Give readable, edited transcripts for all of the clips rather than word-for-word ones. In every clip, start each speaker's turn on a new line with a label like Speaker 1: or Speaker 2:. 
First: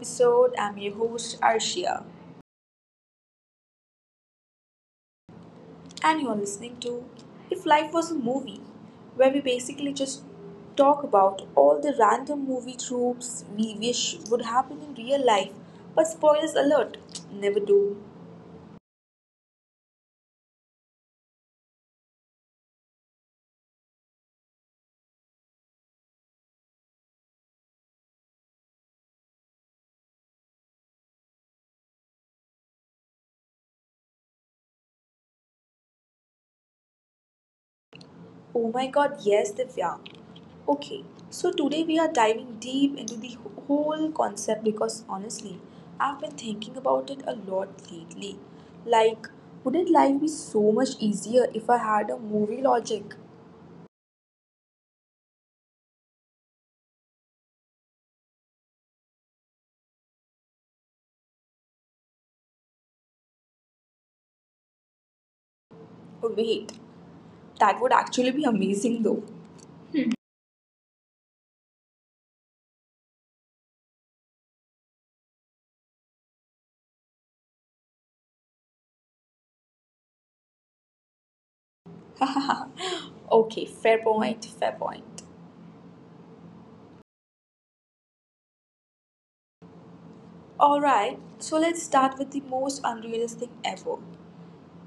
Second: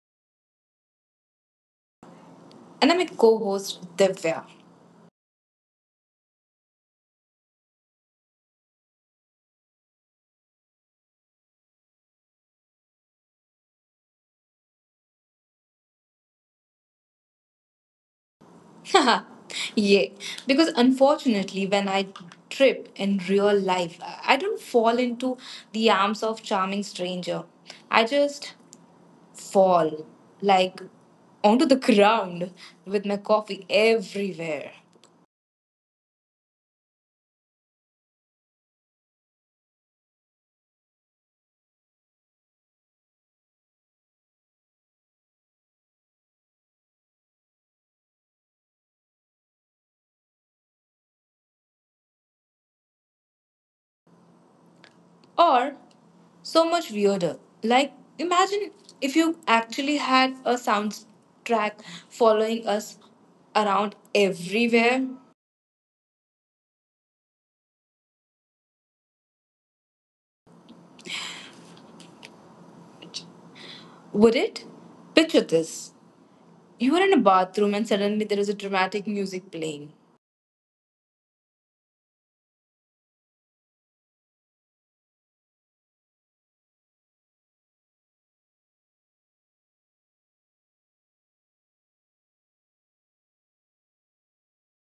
Speaker 1: episode. I'm your host Arshia,
Speaker 2: And I'm a co host, Divya.
Speaker 1: and you're listening to If Life Was a Movie, where we basically just talk about all the random movie tropes we wish would happen in real life. But spoilers alert, never do.
Speaker 2: Yeah, because unfortunately, when I trip in real life, I don't fall into the arms of charming stranger. I just fall like onto the ground with my coffee everywhere.
Speaker 1: Oh my god, yes, Divya. Okay, so today we are diving deep into the whole concept because honestly, I've been thinking about it a lot lately. Like, wouldn't life be so much easier if I had a movie logic?
Speaker 2: Or so much weirder. Like, imagine if you actually had a soundtrack following us around everywhere.
Speaker 1: Oh, wait, that would actually be amazing though.
Speaker 2: Would it? Picture this. You were in a bathroom and suddenly there is a dramatic music playing.
Speaker 1: Okay, fair point, fair point. Alright, so let's start with the most unrealistic ever,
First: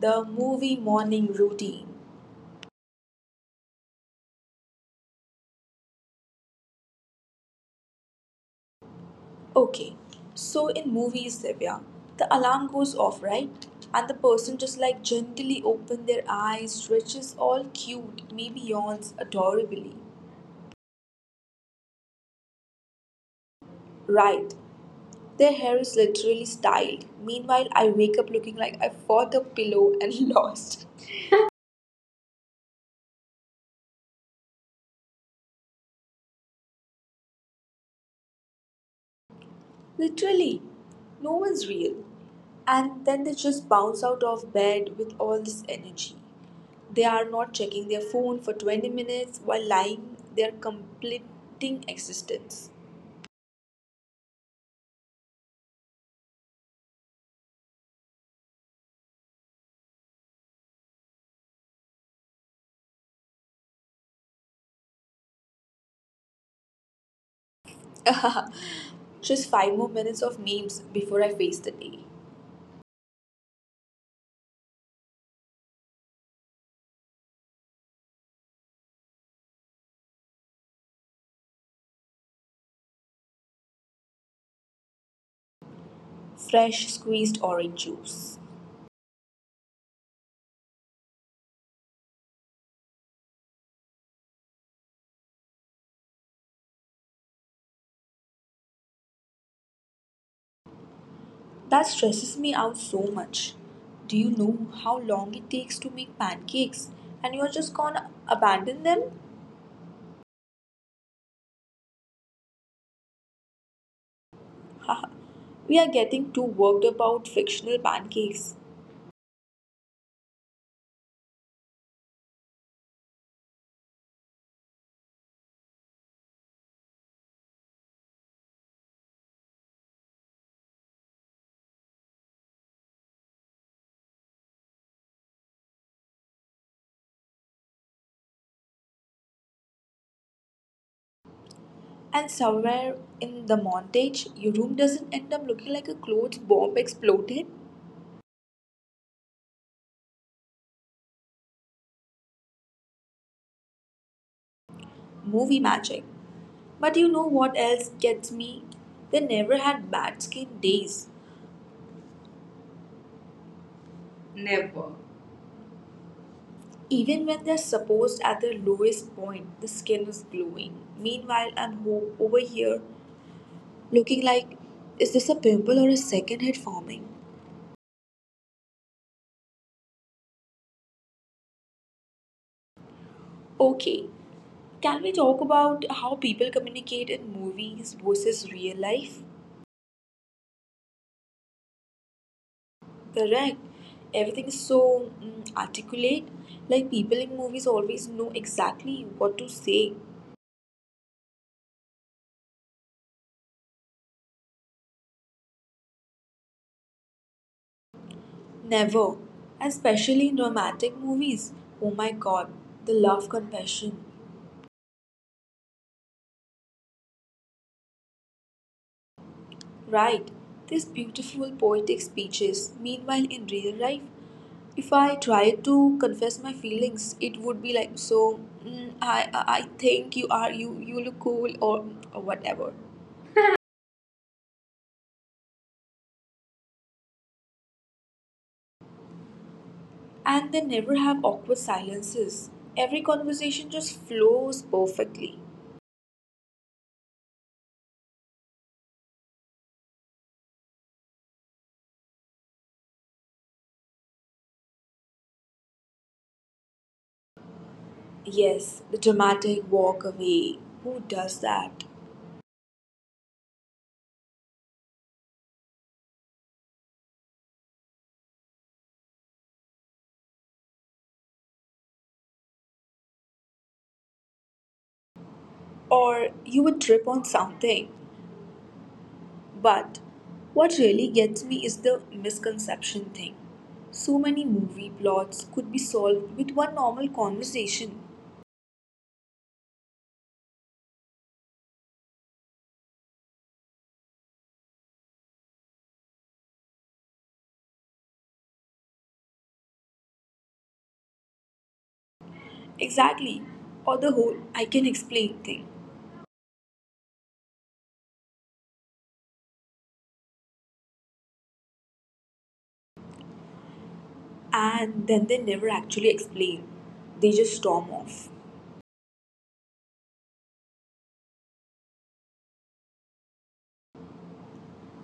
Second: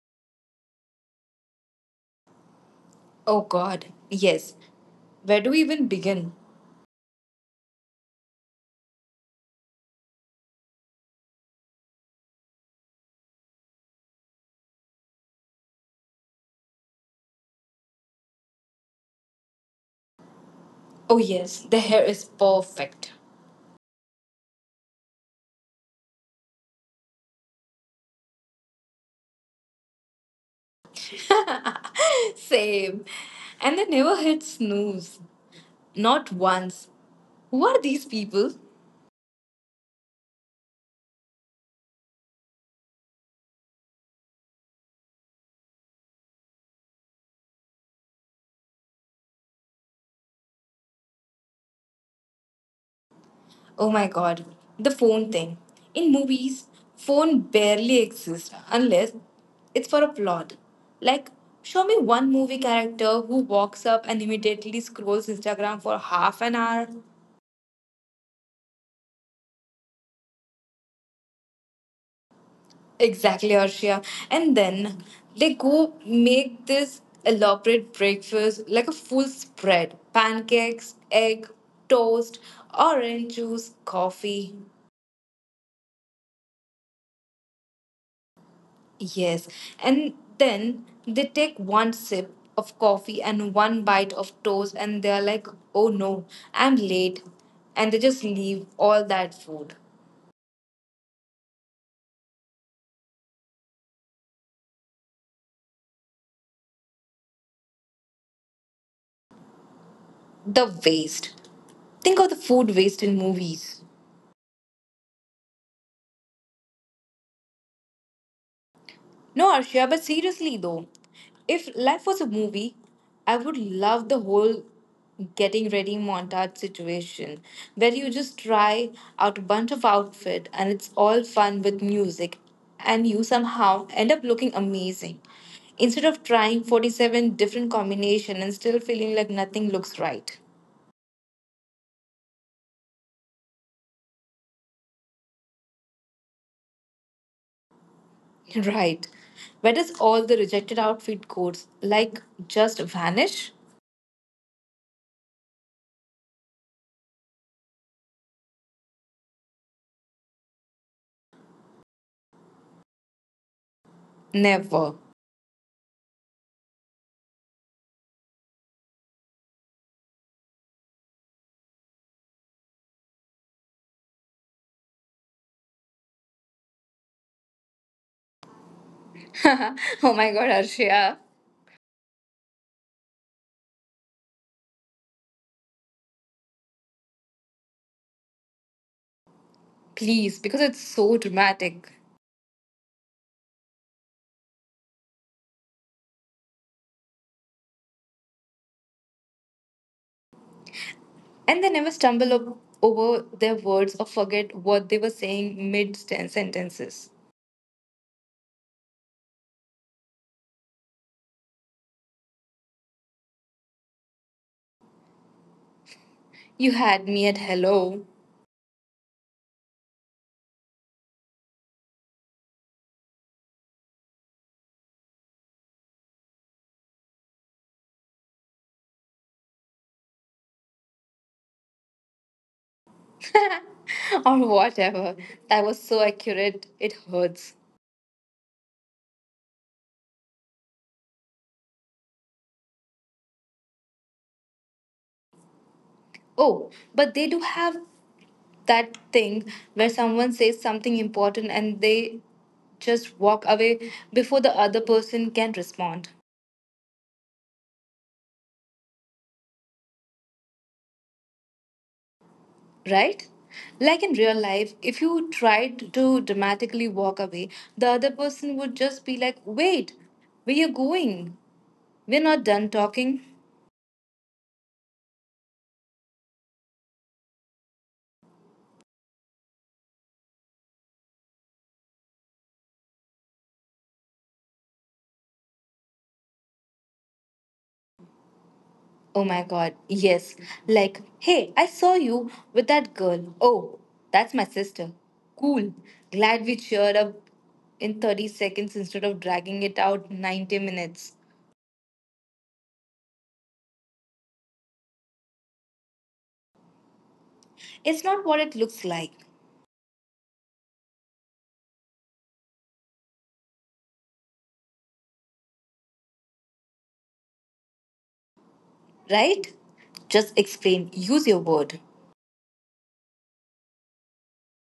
Speaker 1: the movie morning routine.
Speaker 2: Oh god, yes. Where do we even begin?
Speaker 1: Okay, so in movies, Divya, the alarm goes off, right? And the person just like gently open their eyes, stretches all cute, maybe yawns adorably.
Speaker 2: Oh yes, the hair is perfect.
Speaker 1: Right, their hair is literally styled. Meanwhile, I wake up looking like I fought a pillow and lost.
Speaker 2: Same. And they never hit snooze. Not once. Who are these people?
Speaker 1: Literally, no one's real. And then they just bounce out of bed with all this energy. They are not checking their phone for 20 minutes while lying, they are completing existence.
Speaker 2: Oh my god, the phone thing. In movies, phone barely exists unless it's for a plot. Like, show me one movie character who walks up and immediately scrolls Instagram for half an hour.
Speaker 1: Just five more minutes of memes before I face the day.
Speaker 2: Exactly, Arshia. And then they go make this elaborate breakfast like a full spread: pancakes, egg, toast, orange juice, coffee.
Speaker 1: Fresh squeezed orange juice.
Speaker 2: Yes. And then they take one sip of coffee and one bite of toast, and they're like, oh no, I'm late. And they just leave all that food.
Speaker 1: That stresses me out so much. Do you know how long it takes to make pancakes and you are just gonna abandon them?
Speaker 2: The waste. Think of the food waste in movies.
Speaker 1: Haha, we are getting too worked about fictional pancakes.
Speaker 2: No, Arshia, but seriously though, if life was a movie, I would love the whole getting ready montage situation where you just try out a bunch of outfit and it's all fun with music and you somehow end up looking amazing instead of trying 47 different combination and still feeling like nothing looks right.
Speaker 1: And somewhere in the montage, your room doesn't end up looking like a clothes bomb exploded.
Speaker 2: Right, where does all the rejected outfit codes like just vanish?
Speaker 1: Movie magic. But you know what else gets me? They never had bad skin days.
Speaker 2: Never.
Speaker 1: Even when they're supposed at their lowest point, the skin is glowing. Meanwhile, I'm over here looking like, is this a pimple or a second head forming?
Speaker 2: Oh my god, Arshia,
Speaker 1: Okay, can we talk about how people communicate in movies versus real life?
Speaker 2: please, because it's so dramatic.
Speaker 1: Correct. Everything is so articulate. Like people in movies always know exactly what to say.
Speaker 2: And they never stumble up over their words or forget what they were saying mid sentences.
Speaker 1: Never. Especially in romantic movies. Oh my god, the love confession.
Speaker 2: You had me at hello.
Speaker 1: Right. These beautiful poetic speeches. Meanwhile, in real life, if I try to confess my feelings, it would be like, so I think you are you look cool, or whatever.
Speaker 2: Or whatever. That was so accurate, it hurts.
Speaker 1: And they never have awkward silences. Every conversation just flows perfectly.
Speaker 2: Oh, but they do have that thing where someone says something important and they just walk away before the other person can respond.
Speaker 1: Yes, the dramatic walk away. Who does that?
Speaker 2: Right? Like in real life, if you tried to dramatically walk away, the other person would just be like, wait, where you going? We're not done talking.
Speaker 1: Or you would trip on something. But what really gets me is the misconception thing. So many movie plots could be solved with one normal conversation.
Speaker 2: Oh my god, yes. Like, hey, I saw you with that girl. Oh, that's my sister. Cool. Glad we cheered up in 30 seconds instead of dragging it out 90 minutes.
Speaker 1: Exactly. Or the whole I can explain thing.
Speaker 2: It's not what it looks like.
Speaker 1: And then they never actually explain. They just storm off.
Speaker 2: Right? Just explain. Use your word.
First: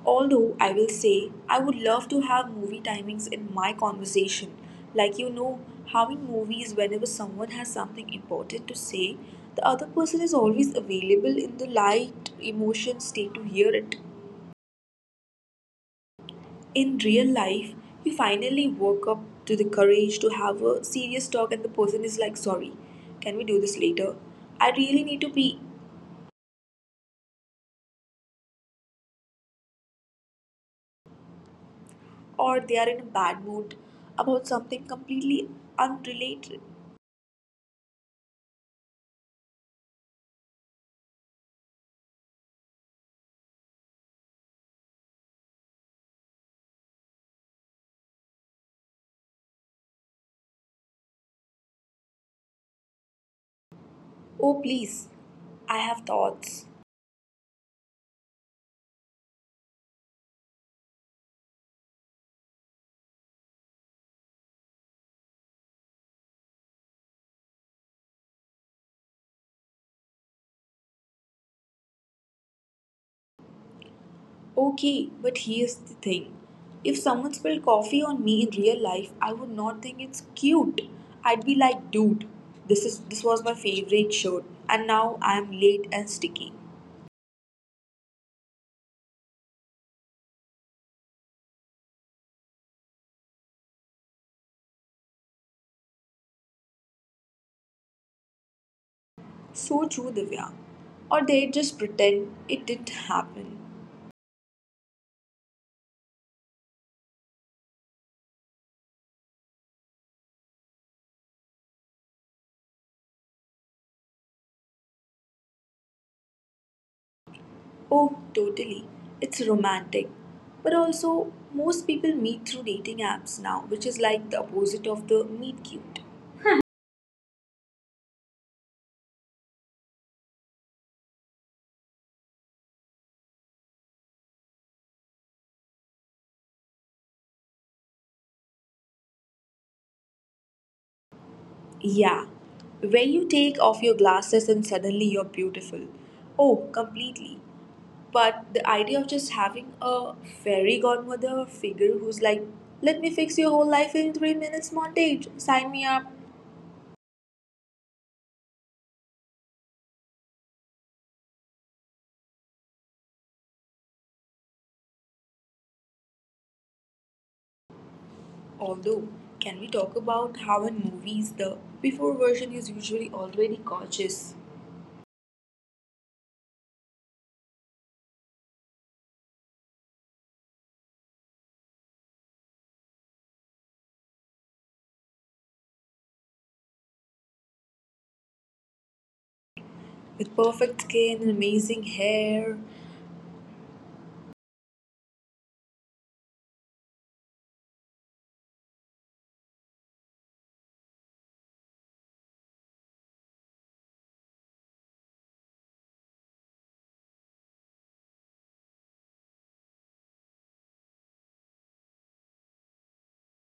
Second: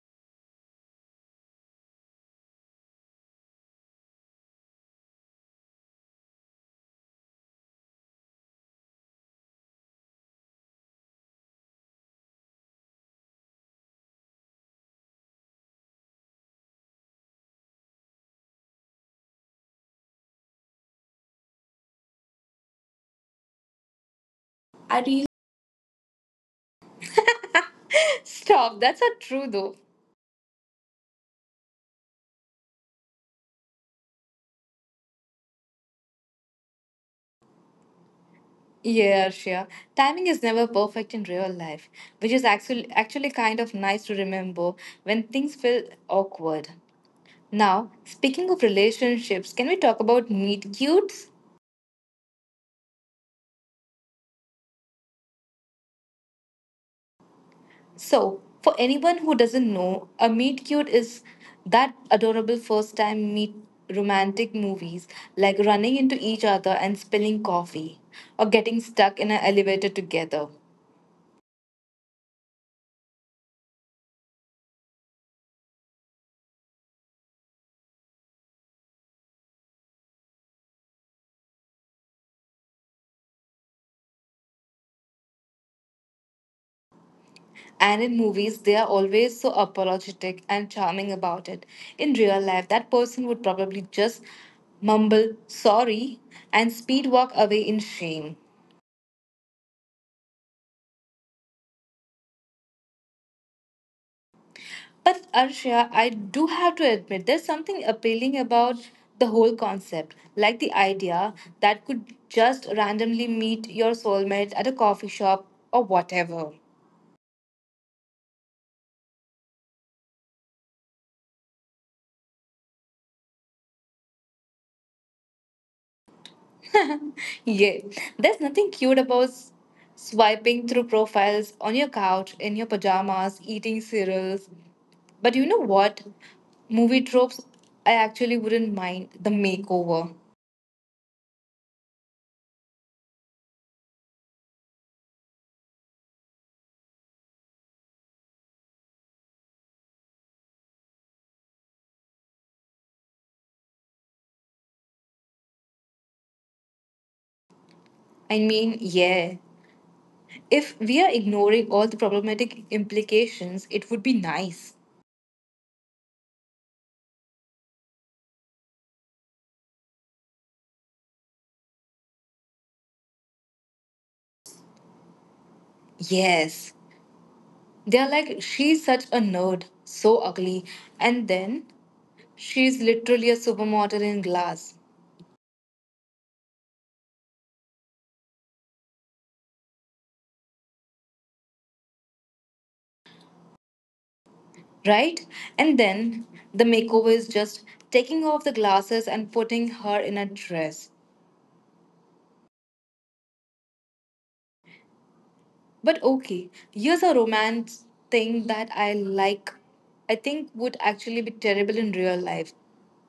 Speaker 1: Although I will say I would love to have movie timings in my conversation. Like you know how in movies whenever someone has something important to say, the other person is always available in the light emotion state to hear it. In real life you finally woke up to the courage to have a serious talk and the person is like, sorry, can we do this later, I really need to
Speaker 2: I
Speaker 1: be.
Speaker 2: stop. That's not true, though.
Speaker 1: Or they are in a bad mood about something completely unrelated.
Speaker 2: Yeah, sure. Timing is never perfect in real life, which is actually kind of nice to remember when things feel awkward. Now, speaking of relationships, can we talk about meet cutes?
Speaker 1: Oh please, I have thoughts.
Speaker 2: So, for anyone who doesn't know, a meet cute is that adorable first time meet romantic movies like running into each other and spilling coffee or getting stuck in an elevator together.
Speaker 1: Okay, but here's the thing, if someone spilled coffee on me in real life I would not think it's cute. I'd be like, dude, this was my favorite shirt and now I'm late and sticky.
Speaker 2: And in movies, they are always so apologetic and charming about it. In real life, that person would probably just mumble sorry and speed walk away in shame.
Speaker 1: So true, Divya. Or they just pretend it didn't happen.
Speaker 2: But Arshia, I do have to admit, there's something appealing about the whole concept, like the idea that could just randomly meet your soulmate at a coffee shop or whatever.
Speaker 1: Oh, totally. It's romantic. But also, most people meet through dating apps now, which is like the opposite of the meet cute.
Speaker 2: Yeah, there's nothing cute about swiping through profiles on your couch, in your pajamas, eating cereals. But you know what? Movie tropes, I actually wouldn't mind the makeover.
Speaker 1: Yeah, where you take off your glasses and suddenly you're beautiful. Oh, completely. But the idea of just having a fairy godmother figure who's like, let me fix your whole life in 3 minutes montage, sign me up.
Speaker 2: I mean, yeah. If we are ignoring all the problematic implications, it would be nice.
Speaker 1: Although, can we talk about how in movies the before version is usually already gorgeous
Speaker 2: Yes. They're like, she's such a nerd, so ugly. And then, she's literally a supermodel in glass.
Speaker 1: with perfect skin and amazing hair?
Speaker 2: Right? And then the makeover is just taking off the glasses and putting her in a dress. But okay, here's a romance thing that I like, I think would actually be terrible in real life,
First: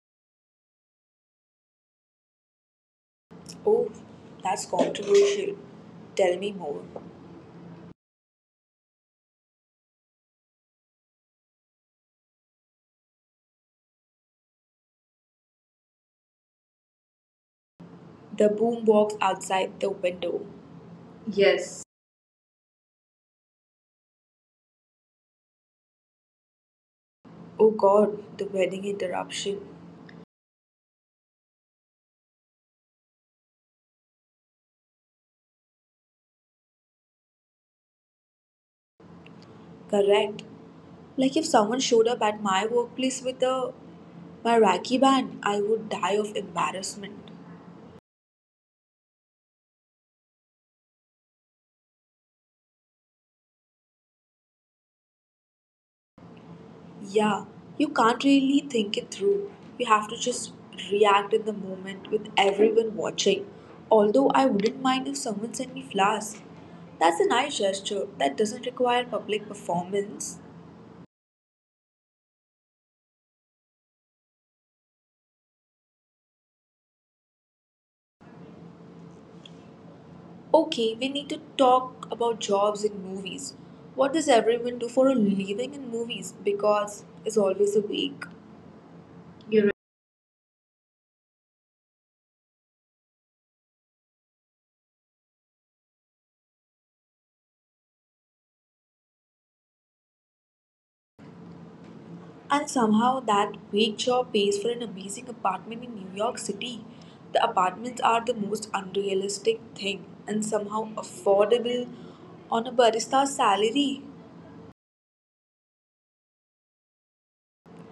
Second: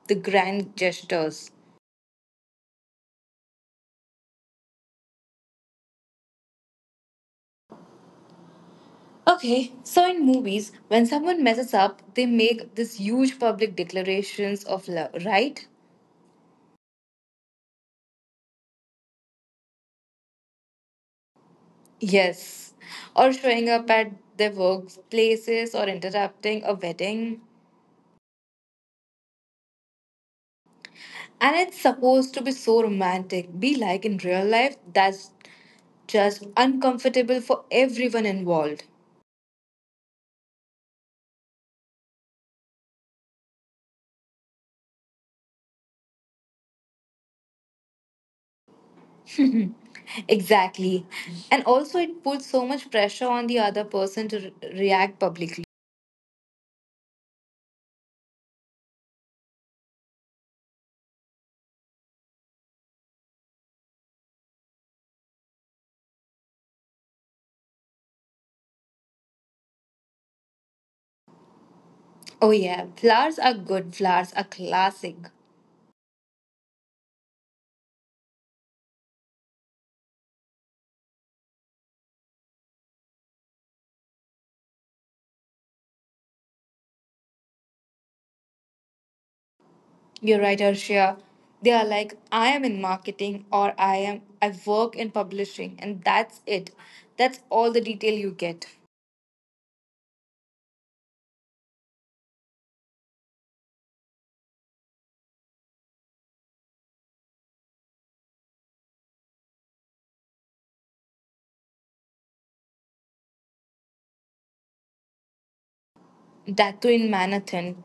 Speaker 2: the grand gestures.
Speaker 1: Oh, that's controversial. Tell me more.
Speaker 2: Okay, so in movies, when someone messes up, they make these huge public declarations of love, right?
Speaker 1: The boombox outside the window. Yes.
Speaker 2: Yes. Or showing up at their workplaces or interrupting a wedding.
Speaker 1: Oh god, the wedding interruption.
Speaker 2: And it's supposed to be so romantic. Be like in real life, that's just uncomfortable for everyone involved.
Speaker 1: Correct. Like if someone showed up at my workplace with a my Raki band, I would die of embarrassment.
Speaker 2: Exactly. And also, it puts so much pressure on the other person to react publicly.
Speaker 1: Yeah, you can't really think it through. You have to just react in the moment with everyone watching. Although I wouldn't mind if someone sent me flowers. That's a nice gesture that doesn't require public performance.
Speaker 2: Oh, yeah. Flowers are good. Flowers are classic.
Speaker 1: Okay, we need to talk about jobs in movies. What does everyone do for a living in movies? Because it's always a week.
Speaker 2: You're right, Arshia. They are like, I am in marketing or I work in publishing and that's it. That's all the detail you get.
Speaker 1: And somehow that vague job pays for an amazing apartment in New York City. The apartments are the most unrealistic thing and somehow affordable on a barista's salary.
Speaker 2: That too in Manhattan.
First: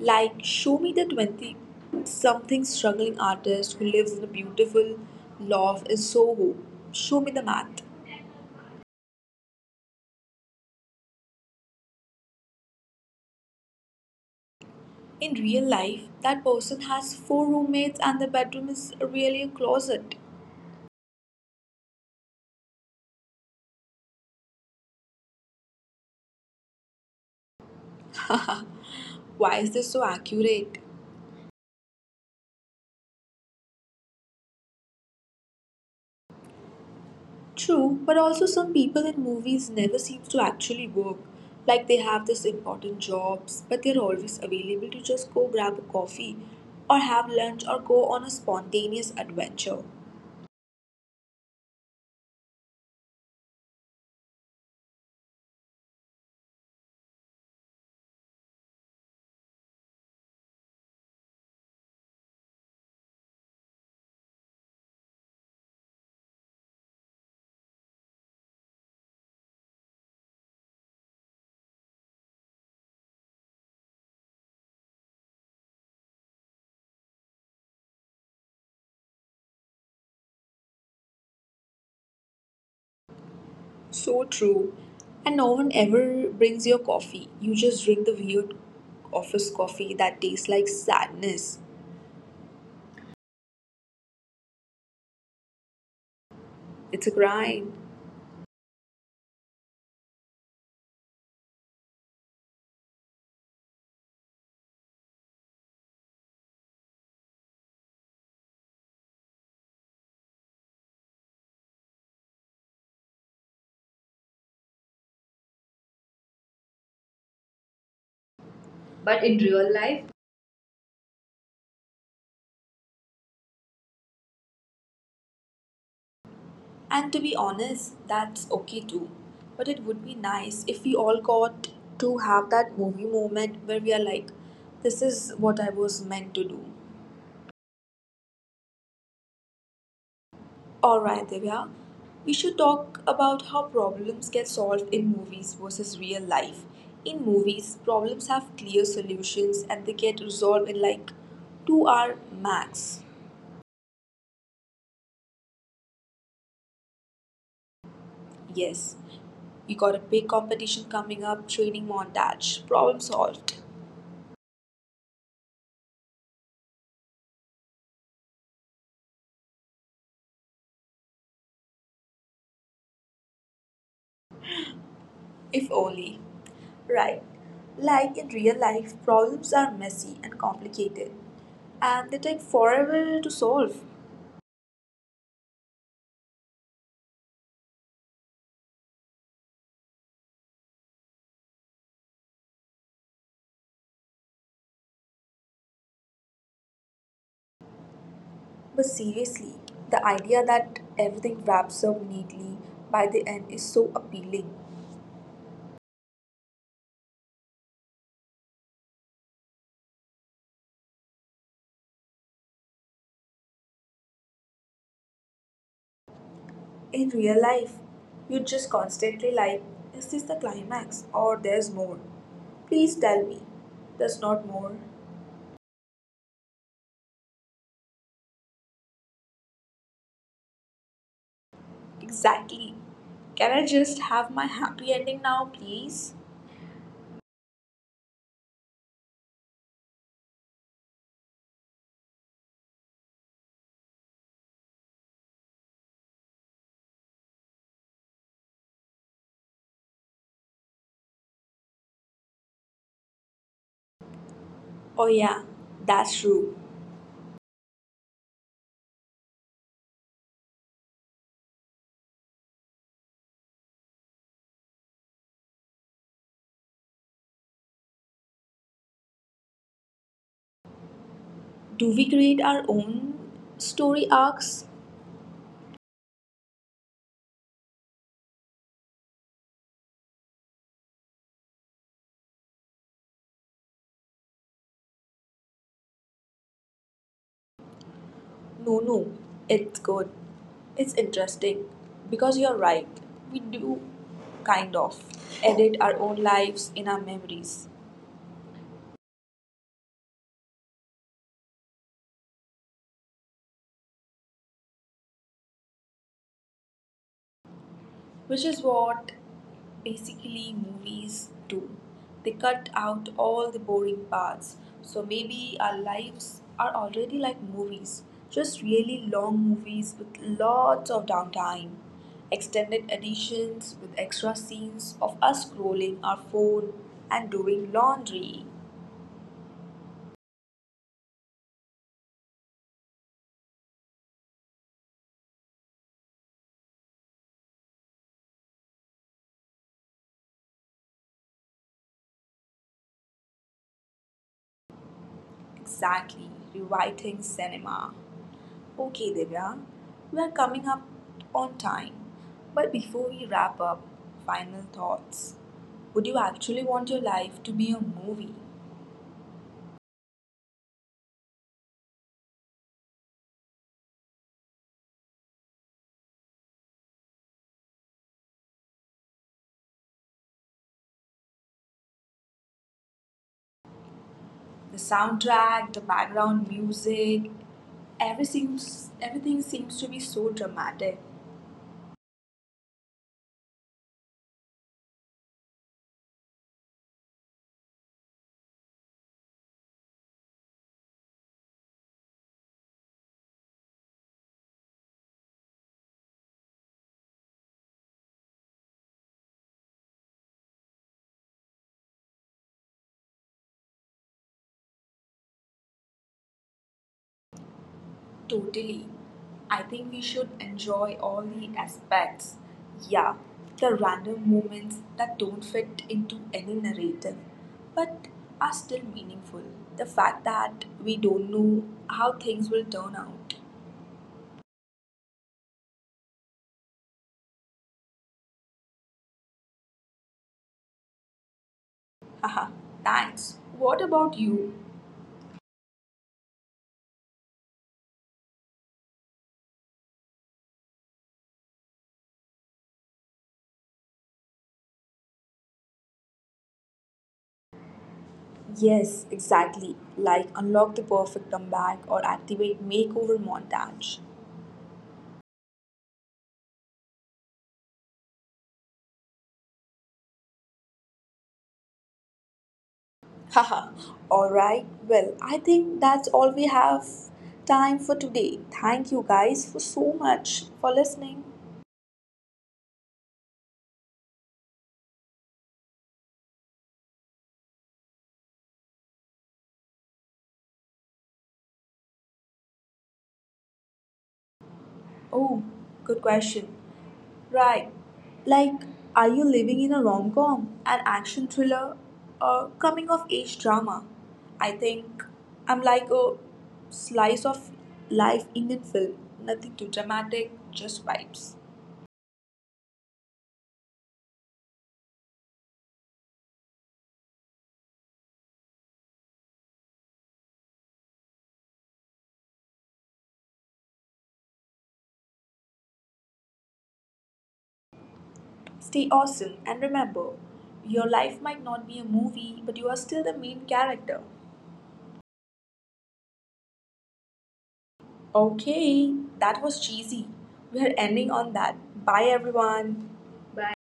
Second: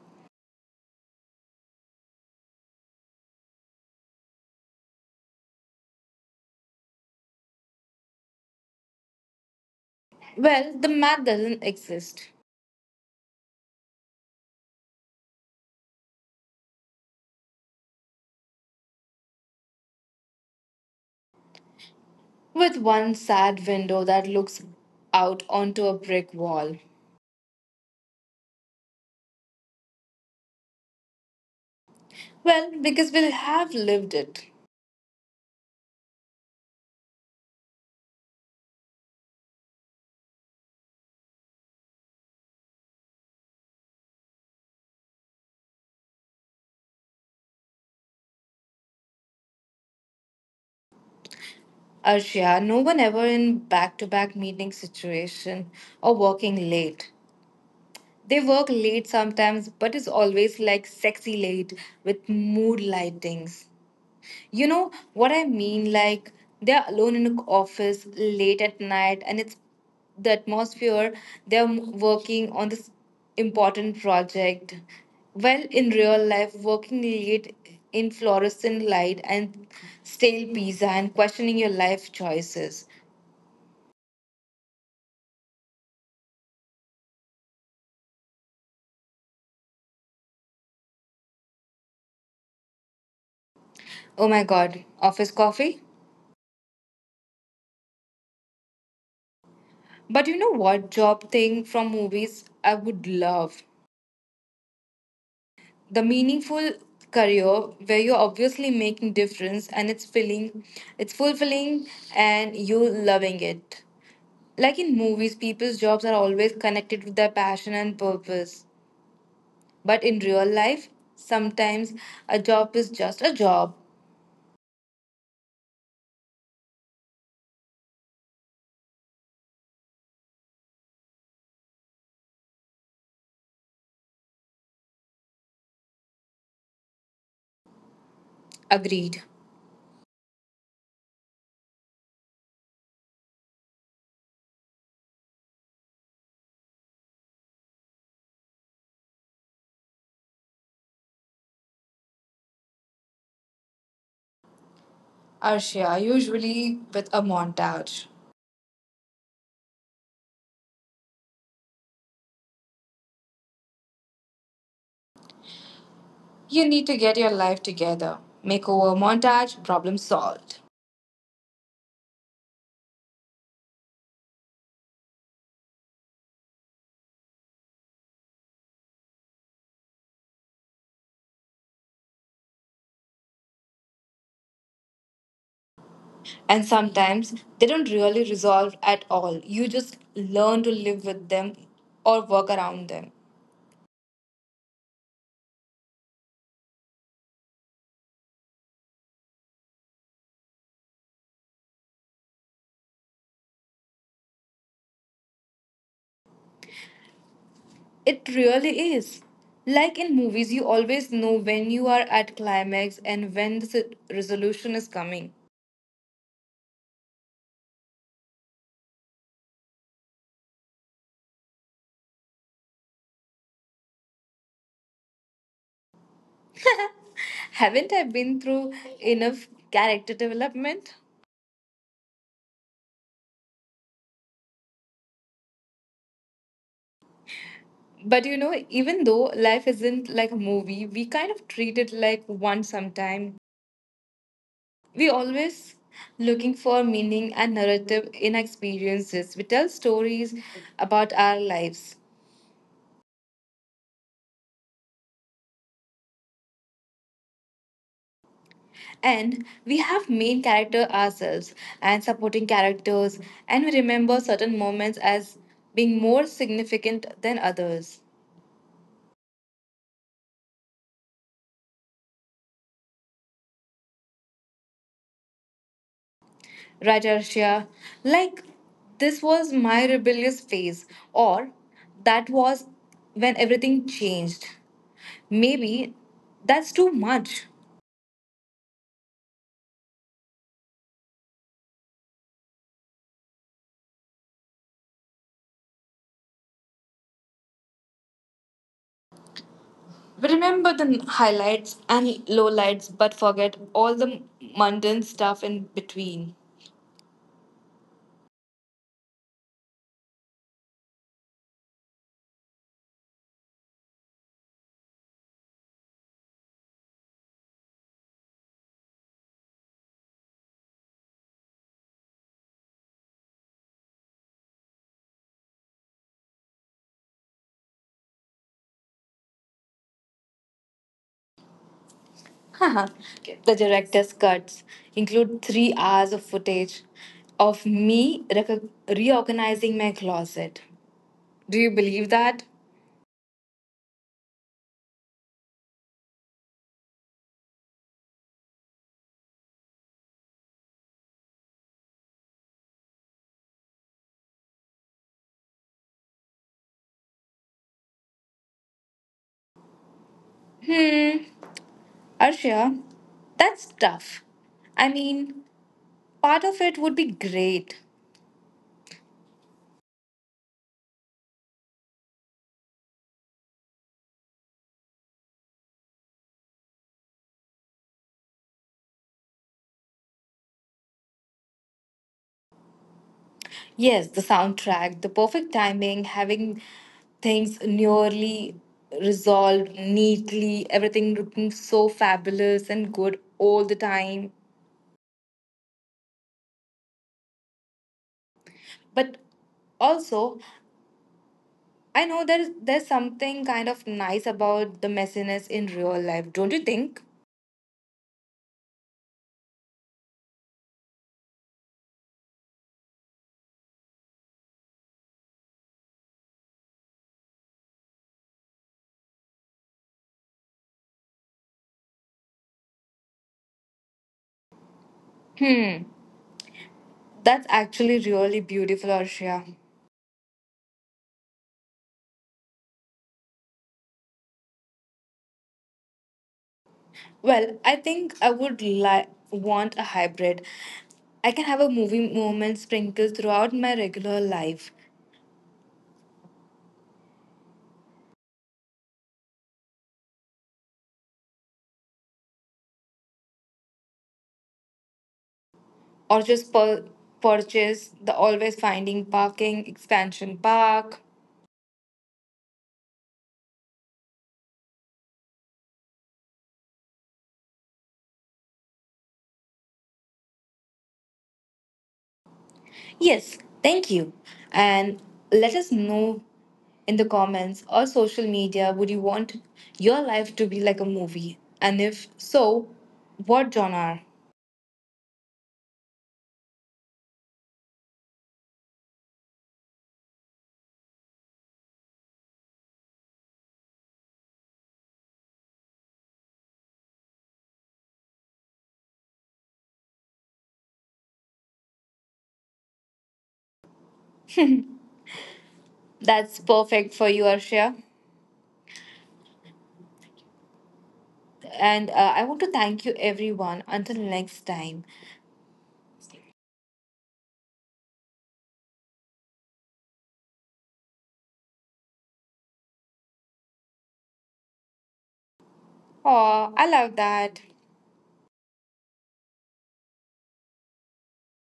Speaker 1: Like, show me the 20 something struggling artist who lives in a beautiful loft in Soho. Show me the math.
Speaker 2: Well, the math doesn't exist.
Speaker 1: In real life, that person has four roommates and the bedroom is really a closet.
Speaker 2: With one sad window that looks out onto a brick wall.
Speaker 1: Why is this so accurate?
Speaker 2: Well, because we will have lived it.
Speaker 1: True, but also some people in movies never seems to actually work. Like they have this important jobs, but they're always available to just go grab a coffee or have lunch or go on a spontaneous adventure.
Speaker 2: Arshia, no one ever in back to back meeting situation or working late. They work late sometimes, but it's always like sexy late with mood lightings. You know what I mean? Like they're alone in the office late at night, and it's the atmosphere. They're working on this important project. Well, in real life, working late in fluorescent light and stale pizza and questioning your life choices.
Speaker 1: So true. And no one ever brings your coffee. You just drink the weird office coffee that tastes like sadness.
Speaker 2: Oh my god, office coffee?
Speaker 1: It's a grind.
Speaker 2: But you know what job thing from movies I would love? The meaningful career where you're obviously making difference and it's fulfilling and you're loving it. Like in movies, people's jobs are always connected with their passion and purpose,
Speaker 1: But in real life,
Speaker 2: but in real life, sometimes a job is just a job.
Speaker 1: and to be honest, that's okay too. But it would be nice if we all got to have that movie moment where we are like, this is what I was meant to do.
Speaker 2: Agreed.
Speaker 1: Alright, Divya, we should talk about how problems get solved in movies versus real life. In movies, problems have clear solutions and they get resolved in like 2-hour max.
Speaker 2: Arshia, usually with a montage.
Speaker 1: Yes, you got a big competition coming up, training montage, problem solved.
Speaker 2: You need to get your life together, makeover montage, problem solved.
Speaker 1: If only. Right. Like in real life, problems are messy and complicated, and they take forever to solve.
Speaker 2: And sometimes they don't really resolve at all. You just learn to live with them or work around them.
Speaker 1: But seriously, the idea that everything wraps up neatly by the end is so appealing.
Speaker 2: It really is. Like in movies, you always know when you are at climax and when the resolution is coming.
Speaker 1: In real life, you just constantly like, is this the climax or there's more? Please tell me, there's not more.
Speaker 2: Haven't I been through enough character development?
Speaker 1: Exactly. Can I just have my happy ending now, please?
Speaker 2: But you know, even though life isn't like a movie, we kind of treat it like one sometime. We always looking for meaning and narrative in experiences. We tell stories about our lives.
Speaker 1: Oh, yeah, that's true.
Speaker 2: And we have main character ourselves and supporting characters and we remember certain moments as being more significant than others.
Speaker 1: Do we create our own story arcs?
Speaker 2: Right, Arshia? Like, this was my rebellious phase, or that was when everything changed. Maybe that's too much.
Speaker 1: No, no. It's good. It's interesting. Because you're right. We do, kind of, edit our own lives in our memories.
Speaker 2: Remember the highlights and lowlights, but forget all the mundane stuff in between.
Speaker 1: Which is what basically movies do. They cut out all the boring parts. So maybe our lives are already like movies, just really long movies with lots of downtime, extended editions with extra scenes of us scrolling our phone and doing laundry.
Speaker 2: Haha, the director's cuts include 3 hours of footage of me reorganizing my closet. Do you believe that?
Speaker 1: Exactly, rewriting cinema. Okay, Divya, we're coming up on time. But before we wrap up, final thoughts. Would you actually want your life to be a movie?
Speaker 2: Hmm, Arshia, that's tough. I mean, part of it would be great.
Speaker 1: The soundtrack, the background music, everything seems to be so dramatic.
Speaker 2: Yes, the soundtrack, the perfect timing, having things nearly resolved neatly, everything looking so fabulous and good all the time. But also, I know there's something kind of nice about the messiness in real life, don't you think?
Speaker 1: Totally. I think we should enjoy all the aspects. Yeah, the random moments that don't fit into any narrative, but are still meaningful. The fact that we don't know how things will turn out.
Speaker 2: Hmm, that's actually really beautiful, Arshia.
Speaker 1: Haha, thanks. What about you?
Speaker 2: Well, I think I would like want a hybrid. I can have a movie moment sprinkled throughout my regular life,
Speaker 1: Yes, exactly. Like unlock the perfect comeback or activate makeover montage.
Speaker 2: or just purchase the always finding parking expansion park.
Speaker 1: Haha, alright. Well, I think that's all we have time for today. Thank you guys for so much for listening.
Speaker 2: Yes, thank you. And let us know in the comments or social media, would you want your life to be like a movie, and if so,
Speaker 1: Oh,
Speaker 2: what
Speaker 1: good
Speaker 2: genre?
Speaker 1: question. Right. Like, are you living in a rom com, an action thriller, or coming of age drama? I think I'm like a slice of life Indian film. Nothing too dramatic, just vibes.
Speaker 2: That's perfect for you, Arshia. And I want to thank you everyone until next time.
Speaker 1: Stay awesome and remember, your life might not be a movie, but you are still the main character.
Speaker 2: Oh, I
Speaker 1: Okay,
Speaker 2: love
Speaker 1: that
Speaker 2: that.
Speaker 1: was cheesy. We're ending on that. Bye everyone. Bye.